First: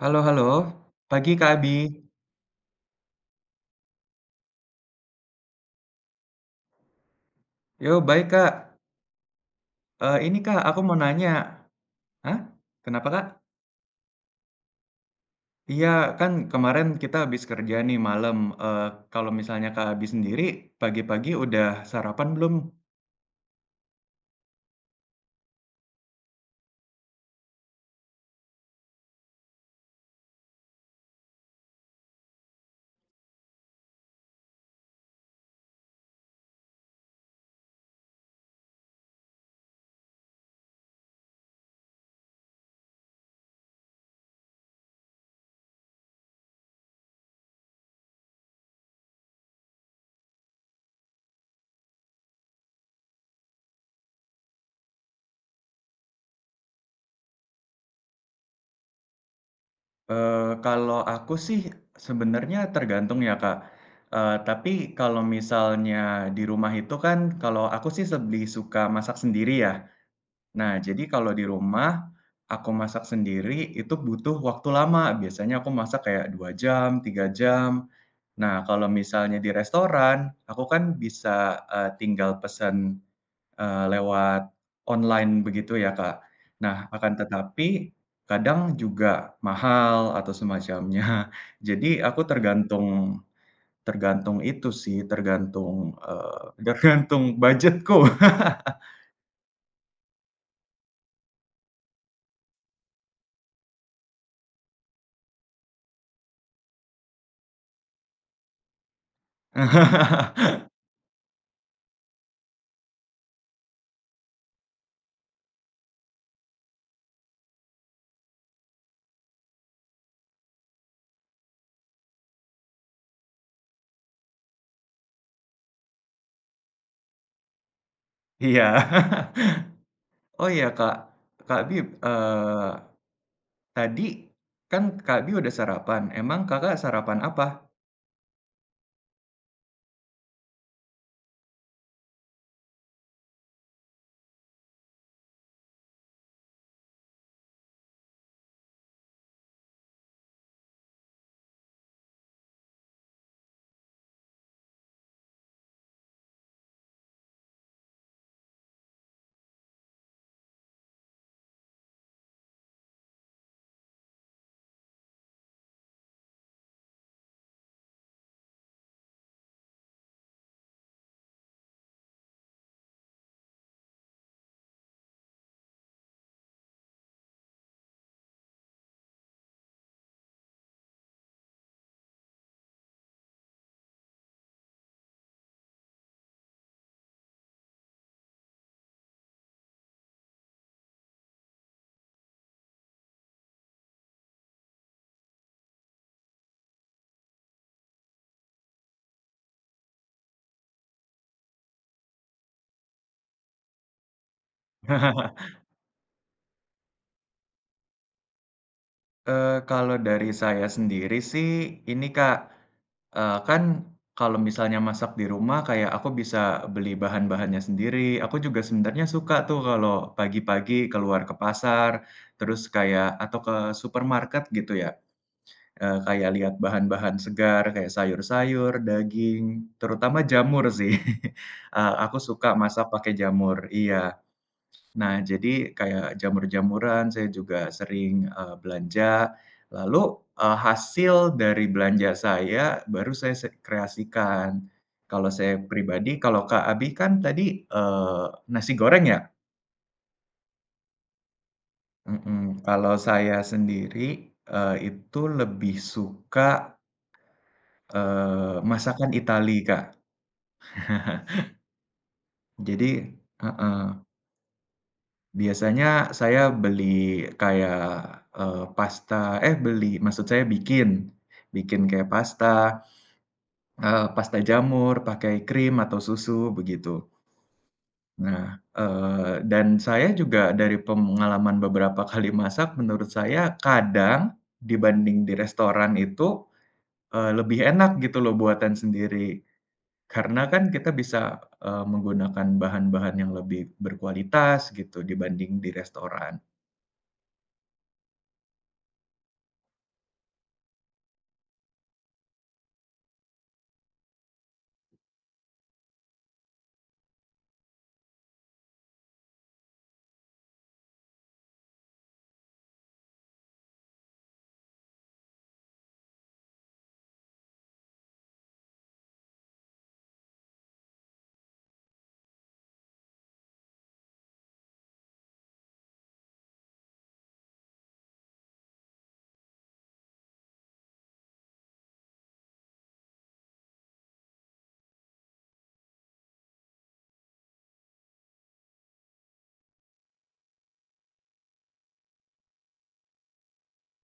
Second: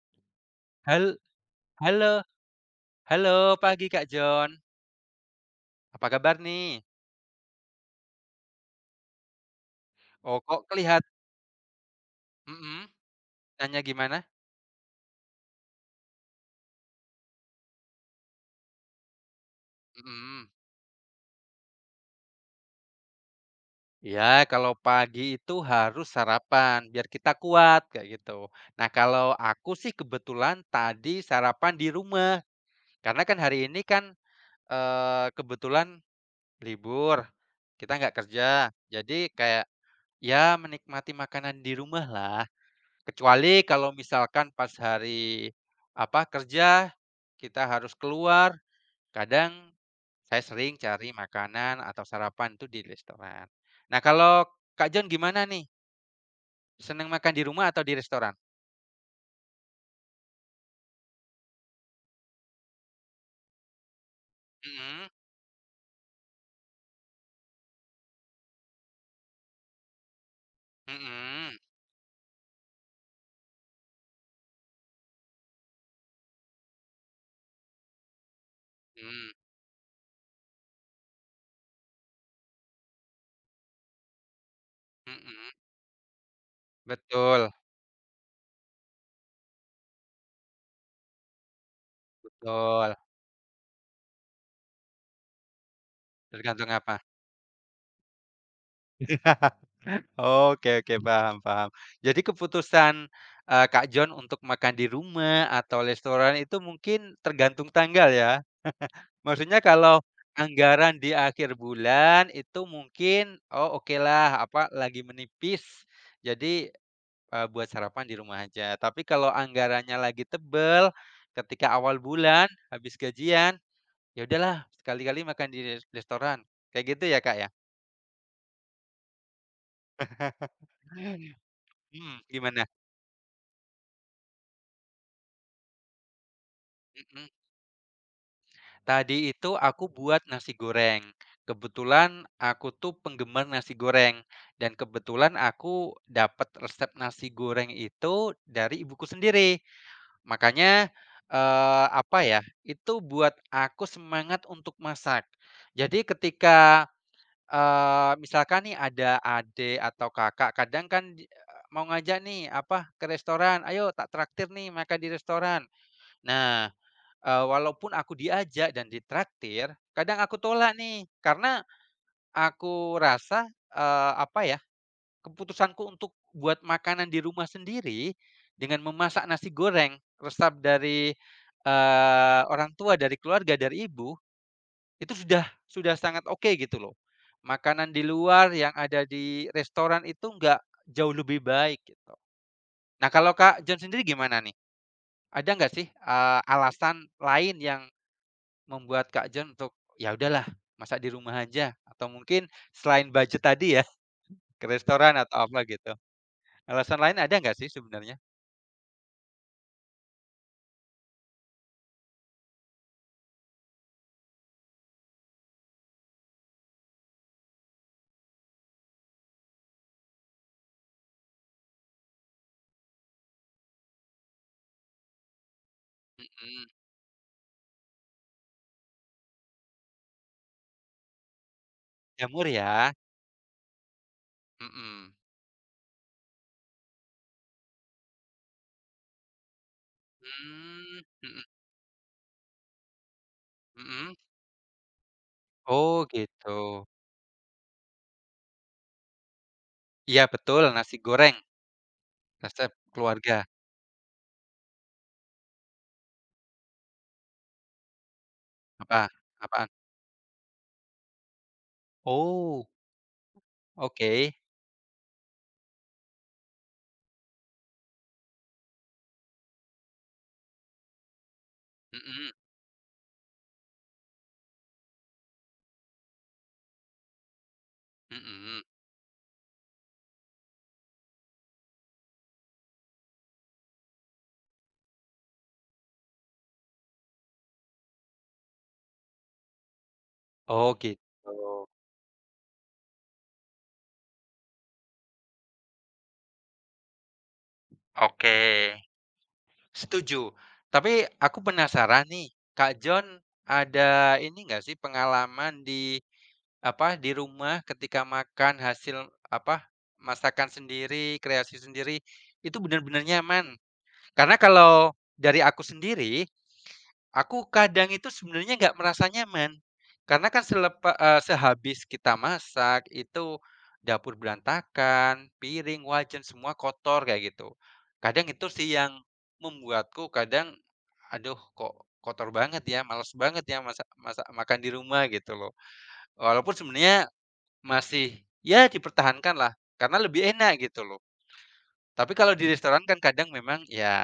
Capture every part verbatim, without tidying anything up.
Halo halo, Hal pagi Kak Abi. halo halo pagi Kak John, apa kabar nih? Yo, baik Kak. Eh ini Oh Kak, kok aku mau kelihat nanya. Hah? mhm, Kenapa Kak? tanya gimana? Iya, kan kemarin kita habis kerja nih malam. Eh Kalau misalnya Kak Abi sendiri, Mhm, pagi-pagi udah sarapan belum? iya kalau pagi itu harus sarapan biar kita kuat kayak gitu. Nah kalau aku sih kebetulan tadi sarapan di rumah, karena kan hari ini kan, eee, kebetulan libur, kita nggak kerja, jadi kayak ya menikmati makanan di rumah lah. Kecuali kalau misalkan pas hari, apa, kerja, kita harus keluar, kadang saya sering cari makanan atau sarapan itu di restoran. Nah, kalau Kak John gimana nih? Senang makan di rumah atau di restoran? Eh Kalau aku sih sebenarnya tergantung ya Kak. Eh tapi Mhm, kalau misalnya di rumah itu kan, kalau aku sih lebih suka masak sendiri ya. Nah, jadi kalau di mhm, rumah, aku masak sendiri itu butuh waktu lama, biasanya aku masak kayak dua jam, tiga jam. Nah, kalau mhm, misalnya di restoran, aku kan bisa, eee, tinggal pesan eee, lewat online mhm. begitu ya, Kak. Nah, akan Betul tetapi kadang juga mahal atau semacamnya. Jadi aku betul. tergantung tergantung itu sih, tergantung, eee, Tergantung apa? tergantung budgetku Oke oke, paham paham. Jadi keputusan, eee, Kak John untuk makan di rumah atau restoran itu mungkin tergantung tanggal ya? Maksudnya kalau anggaran di akhir bulan itu mungkin, "Oh oke lah apa, lagi menipis, jadi, eee, buat sarapan di rumah aja." Tapi kalau anggarannya lagi tebel, ketika awal bulan habis gajian, "Ya udahlah sekali-kali makan di restoran." Kayak gitu ya, Kak, ya? Iya. Oh iya Kak, Kak Bib, Mhm, gimana? eee, tadi kan Kak Bib udah sarapan, emang Kakak sarapan Mhm. apa? Tadi itu aku buat nasi goreng. Kebetulan aku tuh penggemar nasi goreng dan kebetulan aku dapat resep nasi goreng itu dari ibuku sendiri. Makanya, eee, apa ya, itu buat aku semangat untuk masak. Jadi ketika, eee, misalkan nih ada adik atau kakak, kadang kan, eee, mau ngajak nih, apa, ke restoran, "Ayo tak traktir nih makan di restoran." Nah, Eee, walaupun aku diajak dan ditraktir, kadang aku tolak nih, karena aku rasa, eee, apa ya, keputusanku untuk buat makanan di rumah sendiri dengan memasak nasi goreng resep dari, eee, orang tua, dari keluarga, dari ibu, itu sudah sudah sangat oke gitu loh. Makanan di luar yang ada di restoran itu nggak jauh lebih baik gitu. Nah, kalau Kak John sendiri gimana nih? Ada nggak sih, eee, alasan lain yang membuat Kak John untuk, ya udahlah masak di rumah aja atau mungkin selain budget tadi ya, ke restoran atau apa gitu. Alasan lain ada nggak sih sebenarnya? Eee, kalau dari saya sendiri sih ini Kak, eee, kan kalau misalnya masak di rumah kayak aku bisa beli bahan-bahannya sendiri, aku juga sebenarnya suka tuh kalau pagi-pagi keluar ke pasar, terus kayak atau ke supermarket gitu ya. Eee, kayak lihat Mhm, bahan-bahan segar, kayak sayur-sayur, daging, terutama jamur sih. Eee, aku jamur suka masak ya? pakai jamur iya. Mhm. Nah, jadi kayak jamur-jamuran saya juga sering, eee, belanja, lalu, eee, Mmm, hasil mhm dari belanja saya baru saya se mhm. kreasikan. Kalau saya Oh pribadi, kalau gitu. Kak Abi kan tadi, eee, nasi goreng ya? Iya betul, nasi goreng Mhm, resep kalau saya keluarga. sendiri, eee, itu lebih suka Eee, Apa? masakan Itali, Apaan? Kak. Oh, Jadi heeh, oke. biasanya saya beli kayak, eee, pasta eh beli, maksud saya bikin, bikin kayak Mhm pasta, eee, pasta jamur pakai krim atau susu begitu. Nah, mhm. eee, dan saya juga dari pengalaman beberapa kali masak, menurut saya kadang dibanding di restoran itu, eee, lebih enak gitu loh buatan sendiri. Karena kan Oh kita gitu. bisa, eee, menggunakan bahan-bahan yang lebih berkualitas gitu dibanding di restoran. Oke. Setuju. Tapi aku penasaran nih, Kak John ada ini enggak sih pengalaman di, apa, di rumah ketika makan hasil, apa, masakan sendiri, kreasi sendiri, itu benar-benar nyaman? Karena kalau dari aku sendiri, aku kadang itu sebenarnya nggak merasa nyaman. Karena kan selepa eee, sehabis kita masak itu dapur berantakan, piring, wajan semua kotor kayak gitu. Kadang itu sih yang membuatku kadang, "Aduh kok kotor banget ya, males banget ya masak masak makan di rumah," gitu loh. Walaupun sebenarnya masih ya dipertahankan lah karena lebih enak gitu loh. Tapi kalau di Mhm. restoran kan kadang memang ya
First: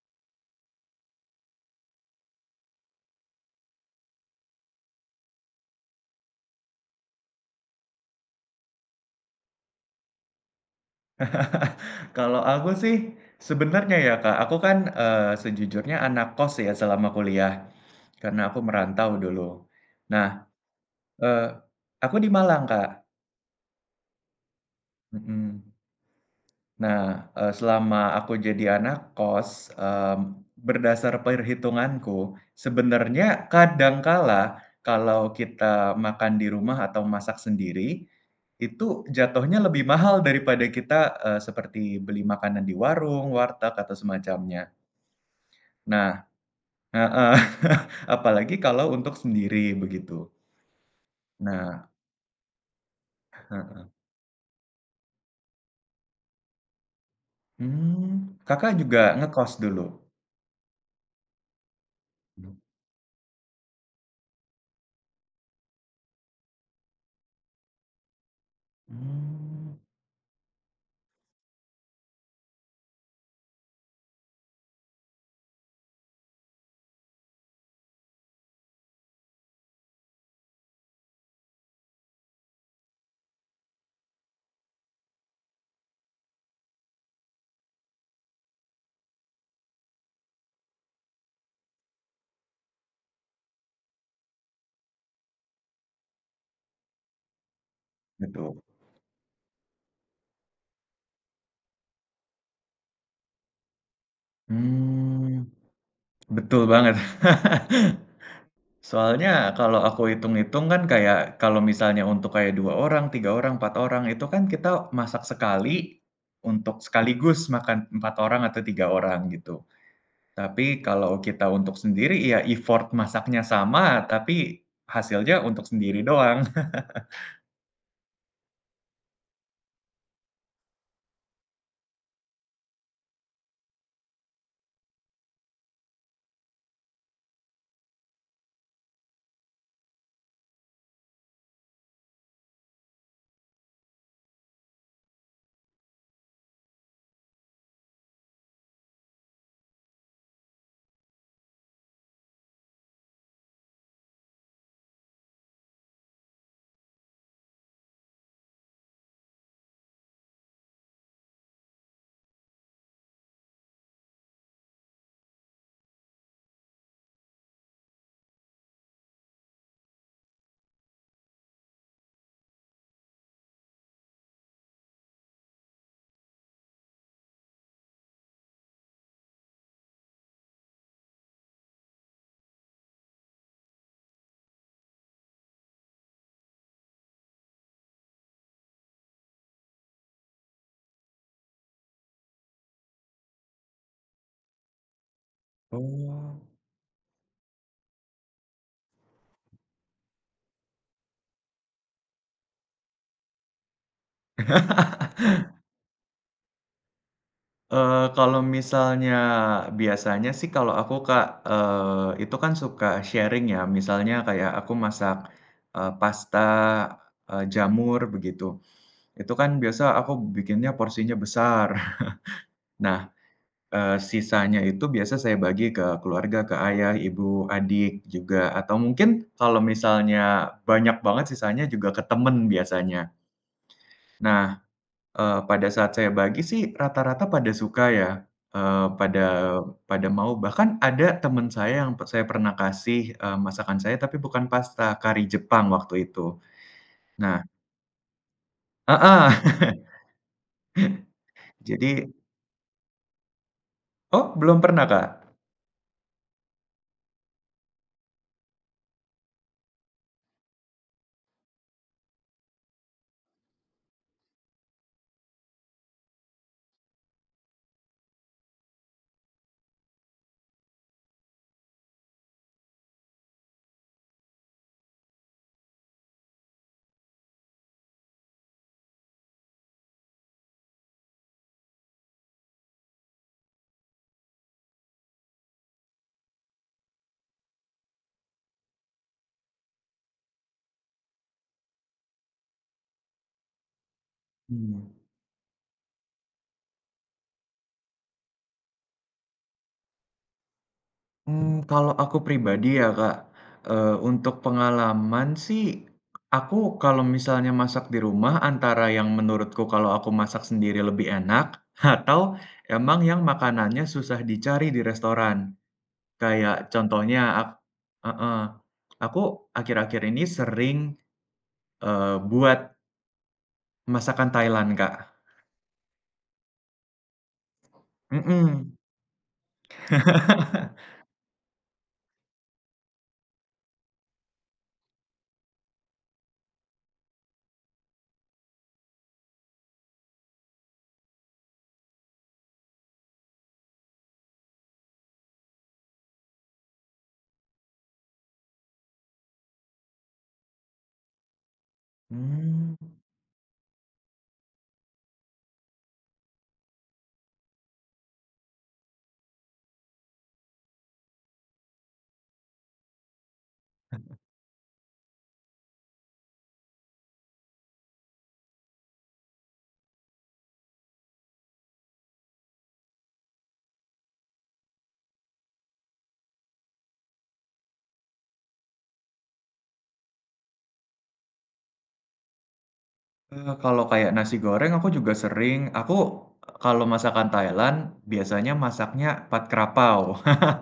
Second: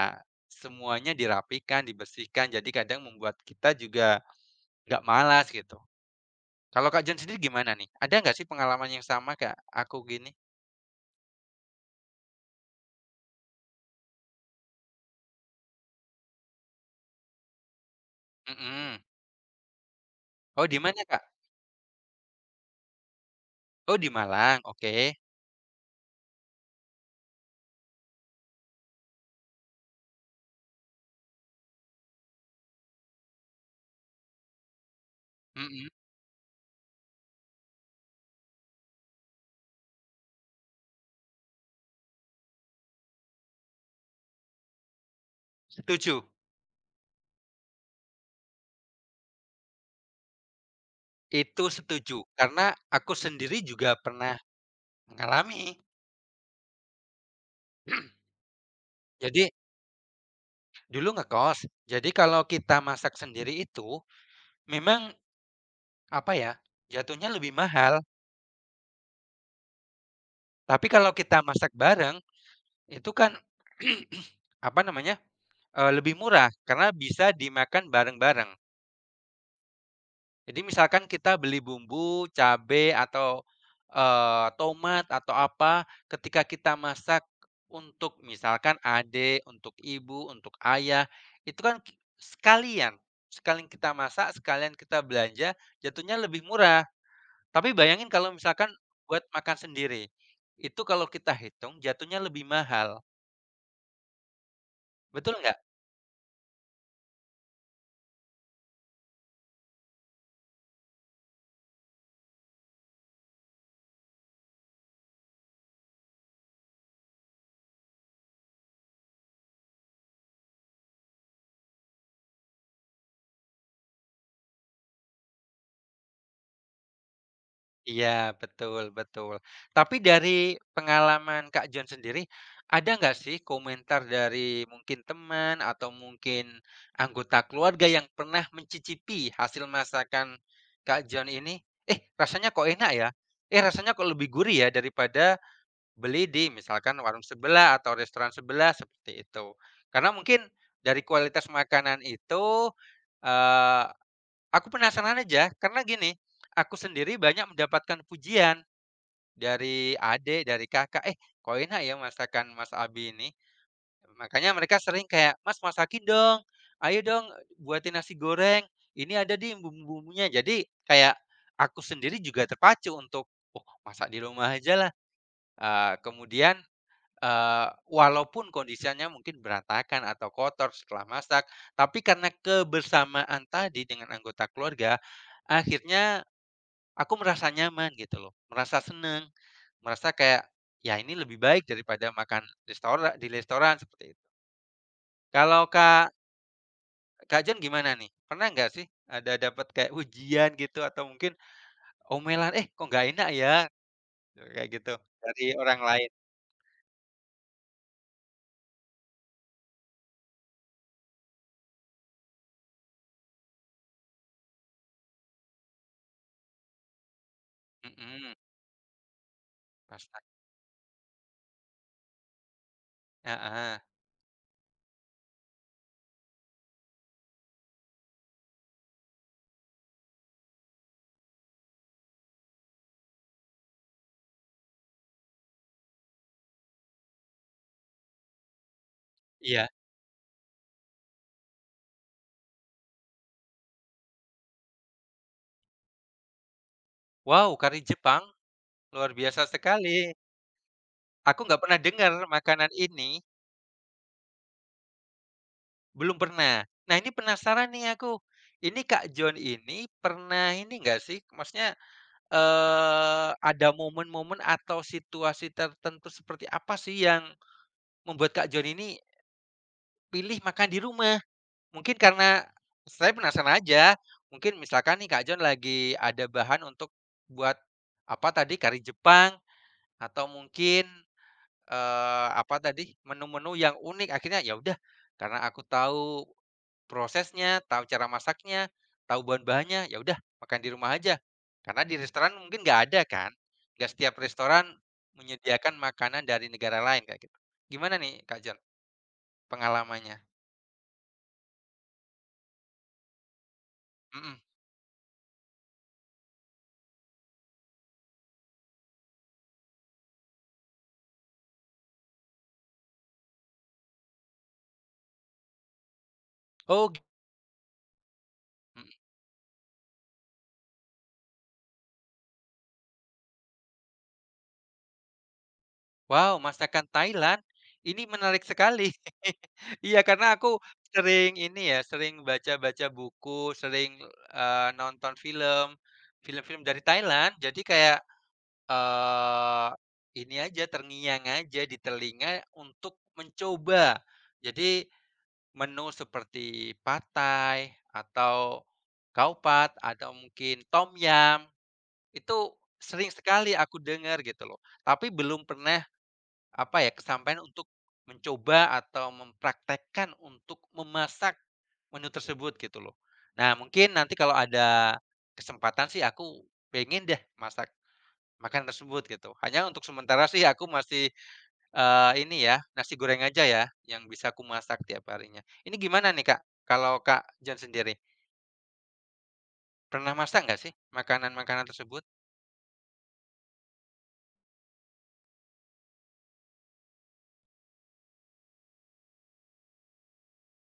semuanya dirapikan, dibersihkan, jadi kadang membuat kita juga nggak malas gitu. Kalau Kak, John sendiri gimana nih? Ada nggak sih pengalaman yang sama Kak? Aku gini? Kalau aku sih sebenarnya ya, Kak, aku kan, eee, sejujurnya anak kos ya selama kuliah, karena aku Mhm. merantau dulu. Nah, Oh di mana Kak? eee, aku di Malang, Kak, Oh di Malang, oke. mhm. Nah, eee, selama aku jadi anak kos, mmm, berdasar perhitunganku, sebenarnya kadangkala kalau kita Mhm. makan di rumah atau masak sendiri, itu jatuhnya lebih mahal daripada kita, eee, seperti beli makanan di warung, warteg, atau semacamnya. Nah Setuju, heeh, apalagi kalau untuk sendiri, begitu. itu Nah setuju, karena aku sendiri juga pernah mengalami. mmm, Kakak juga Jadi ngekos dulu? dulu ngekos, jadi kalau kita masak sendiri itu memang apa ya, jatuhnya lebih mahal, Mmm, tapi kalau kita masak bareng itu kan, apa namanya, eee, lebih murah karena bisa dimakan bareng-bareng. Jadi misalkan kita beli bumbu, cabe, atau, eee, tomat, atau apa, ketika kita masak untuk misalkan adik, untuk ibu, untuk ayah, itu kan ki sekalian. Sekalian kita masak, sekalian kita belanja, jatuhnya lebih murah. Tapi bayangin kalau gitu. misalkan buat makan sendiri, itu kalau kita hitung jatuhnya lebih mahal, betul Mmm. nggak? Betul banget. Soalnya kalau aku hitung-hitung kan kayak kalau misalnya untuk kayak dua orang, tiga orang, empat orang itu kan kita masak sekali untuk sekaligus makan empat orang atau tiga orang gitu. Tapi kalau kita untuk sendiri ya effort masaknya sama, tapi hasilnya untuk sendiri doang. Iya, betul betul. Tapi dari pengalaman Kak John sendiri, ada nggak sih komentar dari mungkin teman atau mungkin anggota keluarga yang pernah mencicipi hasil masakan Kak John ini, "Eh, rasanya kok enak ya? Eh, rasanya kok lebih gurih ya daripada beli di misalkan warung sebelah atau restoran sebelah," seperti itu. Karena mungkin dari kualitas makanan itu, eh, aku penasaran aja, karena gini, aku sendiri banyak mendapatkan pujian dari adik, dari kakak, "Eh, kok enak ya masakan Mas Abi ini?" Makanya mereka sering kayak, "Mas, masakin dong. Ayo dong buatin nasi goreng. Ini ada di bumbu-bumbunya." Jadi kayak aku sendiri juga terpacu untuk, "Oh, masak di rumah aja lah." Eee, kemudian, eee, walaupun kondisinya mungkin berantakan atau kotor setelah masak, tapi karena kebersamaan tadi dengan anggota keluarga, akhirnya aku merasa nyaman gitu loh, merasa seneng, merasa kayak, ya ini lebih baik daripada makan restora di restoran seperti itu. Kalau Kak Oh. Kak Jan gimana nih? Pernah nggak sih ada dapat kayak ujian gitu atau mungkin omelan, "Eh kok nggak enak ya?" Kayak gitu dari orang lain? Eee, kalau misalnya biasanya sih kalau aku, Kak, eee, itu kan suka sharing ya, misalnya kayak aku masak, eee, pasta, eee, jamur Mhm, begitu. Itu kan biasa aku pasta bikinnya porsinya besar. Nah, heeh, eee, sisanya itu biasa saya bagi ke keluarga, ke ayah, ibu, adik juga, atau mungkin kalau misalnya banyak banget sisanya juga ke temen biasanya. Nah, Eee, pada saat saya bagi sih rata-rata pada suka ya, eee, pada iya. pada mau. Bahkan ada teman saya yang pe saya pernah kasih, eee, masakan saya tapi bukan pasta, kari Jepang waktu itu. Nah Wow, kari Jepang luar biasa ah sekali. Aku nggak pernah jadi dengar makanan ini. oh belum pernah Kak? Belum pernah. Nah, ini penasaran nih aku. Ini Kak John ini pernah ini enggak sih, maksudnya, eee, ada momen-momen atau situasi tertentu seperti apa sih yang membuat Kak John ini pilih makan di rumah? Mungkin karena saya penasaran aja, mungkin misalkan nih Kak John lagi ada bahan untuk buat apa tadi, kari Jepang atau mungkin, eee, apa tadi, menu-menu yang unik akhirnya, "Ya udah, karena aku tahu prosesnya, tahu cara masaknya, tahu bahan-bahannya, ya udah makan di rumah aja. Karena di restoran mungkin nggak ada kan, nggak setiap restoran Mmm, menyediakan makanan dari negara lain kayak gitu." Gimana nih Kak Jon pengalamannya? mmm, kalau aku pribadi ya Kak, eee, Mhm. untuk pengalaman sih, aku kalau misalnya masak di rumah antara yang menurutku kalau aku masak sendiri lebih enak, atau emang yang makanannya susah dicari di restoran. Kayak Oh gi contohnya ak heeh, mhm. aku akhir-akhir ini sering, eee, buat masakan Thailand, Kak. Wow, masakan Thailand, ini menarik Mhm, sekali. Iya, karena aku sering ini ya, sering baca-baca buku, sering, eee, nonton film, film-film dari Thailand, jadi kayak Eee, ini aja, terngiang aja di telinga untuk mencoba. Jadi menu seperti Pad atau Khao Pad atau mungkin Tom yam itu mmm, sering sekali aku dengar gitu loh. Tapi belum pernah, apa ya, kesampaian untuk mencoba atau mempraktekkan untuk memasak menu tersebut gitu loh. Nah mungkin nanti kalau ada kesempatan sih aku pengen deh masak makanan tersebut gitu. Hanya untuk sementara sih aku masih, eee, ini ya, nasi goreng aja ya, yang bisa aku masak tiap harinya. Ini gimana nih, Kak, kalau Kak Jan sendiri, pernah masak nggak sih makanan-makanan tersebut? eee, kalau kayak nasi goreng aku juga sering. Aku kalau masakan Thailand biasanya masaknya Pad Krapau.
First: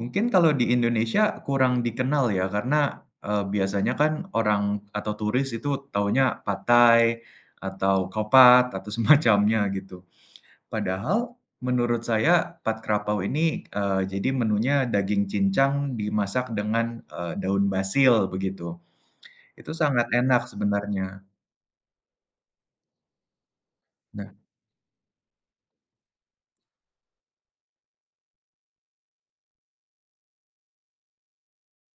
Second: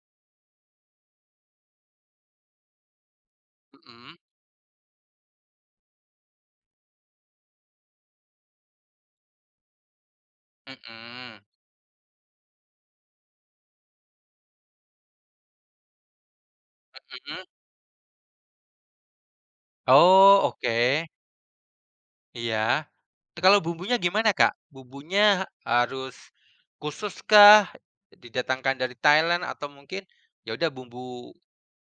Mungkin kalau di Indonesia kurang dikenal ya karena, eee, biasanya kan Mhm, orang atau turis itu taunya pad thai atau kopat atau semacamnya gitu. Padahal mhm, menurut saya Pad Krapau ini, eee, jadi menunya daging cincang dimasak dengan, eee, mhm. daun basil begitu. Itu sangat Oh, enak oke, sebenarnya. iya. Kalau bumbunya Nah gimana, Kak? Bumbunya harus khusus kah, didatangkan dari Thailand atau mungkin ya udah bumbu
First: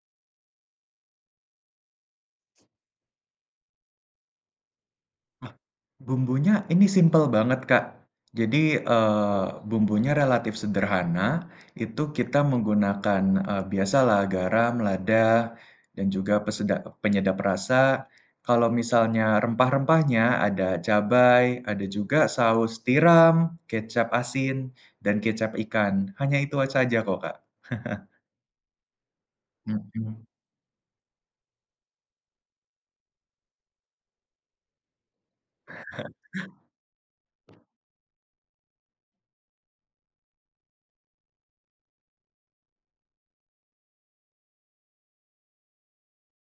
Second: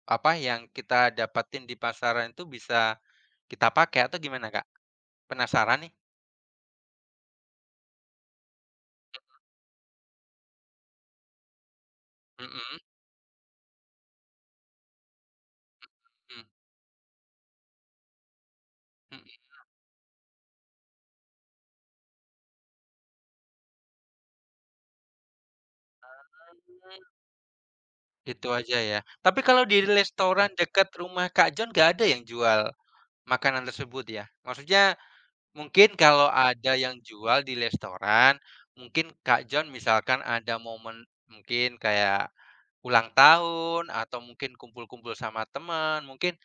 apa yang kita dapatin di pasaran itu bisa kita pakai atau gimana, Kak? Penasaran nih. Bumbunya ini simple banget, Kak. Jadi, eee, bumbunya relatif sederhana, itu kita Mhm menggunakan, eee, biasalah garam, lada, dan juga mhm peseda penyedap rasa. Kalau mhm, misalnya rempah-rempahnya ada cabai, ada juga saus tiram, kecap asin, dan kecap ikan. Hanya itu saja kok, Kak. gitu aja ya. Tapi kalau di Mhm, restoran dekat rumah Kak John nggak ada yang jual makanan tersebut ya? Maksudnya mungkin kalau ada yang jual di restoran, mungkin Kak John misalkan ada momen mungkin kayak ulang tahun atau mungkin kumpul-kumpul sama teman, mungkin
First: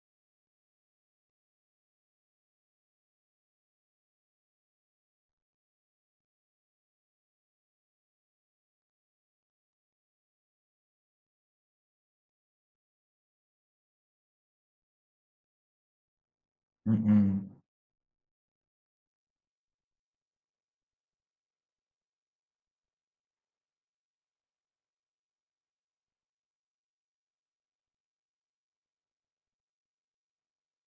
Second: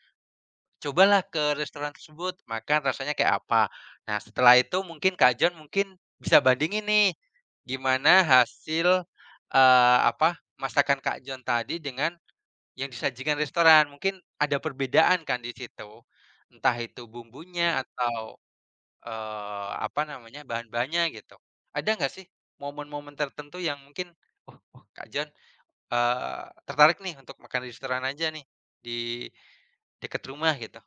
cobalah ke restoran tersebut, makan rasanya kayak apa. Nah, setelah itu mungkin Kak John mungkin bisa bandingin nih, gimana hasil, eee, apa, masakan Kak John tadi dengan yang disajikan restoran. Mungkin ada perbedaan kan di situ, entah itu Mmm. mhm. bumbunya atau, eee, apa namanya, bahan-bahannya gitu. Ada nggak sih momen-momen tertentu yang mungkin, "Oh oh Kak John, eee, tertarik nih untuk makan di restoran aja nih, di dekat rumah," gitu?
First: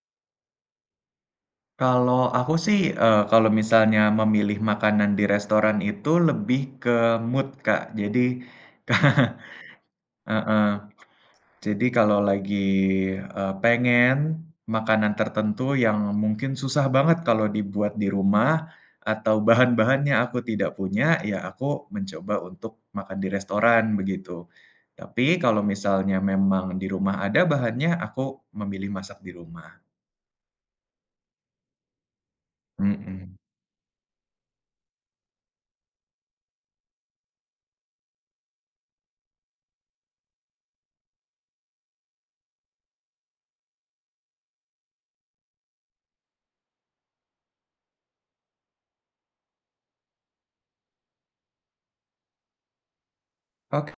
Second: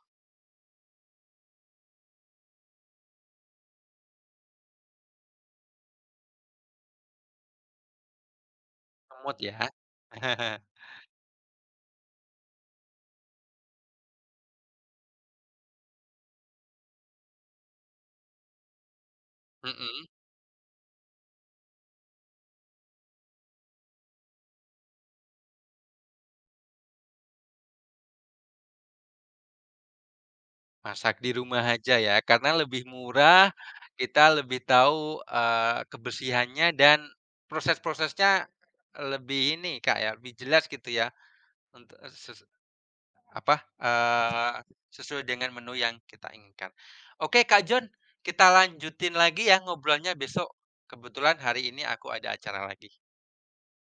Kalau aku sih, eee, kalau misalnya memilih makanan di restoran itu lebih ke mood, Kak. Jadi Semut ya? heeh, jadi kalau lagi, eee, pengen makanan tertentu yang mungkin susah banget kalau dibuat di rumah atau Mhm, bahan-bahannya aku tidak punya, ya aku mencoba untuk makan di restoran, begitu. Tapi kalau misalnya memang di rumah ada bahannya, aku memilih masak di rumah. masak di rumah aja ya, karena lebih Mhm. murah, kita lebih tahu, eee, kebersihannya dan proses-prosesnya lebih ini, Kak, ya, lebih jelas gitu ya, untuk eh, ses apa, eee, sesuai dengan menu yang kita inginkan. Oke, Kak John, kita lanjutin lagi ya ngobrolnya besok. Kebetulan hari ini aku ada acara lagi. Ok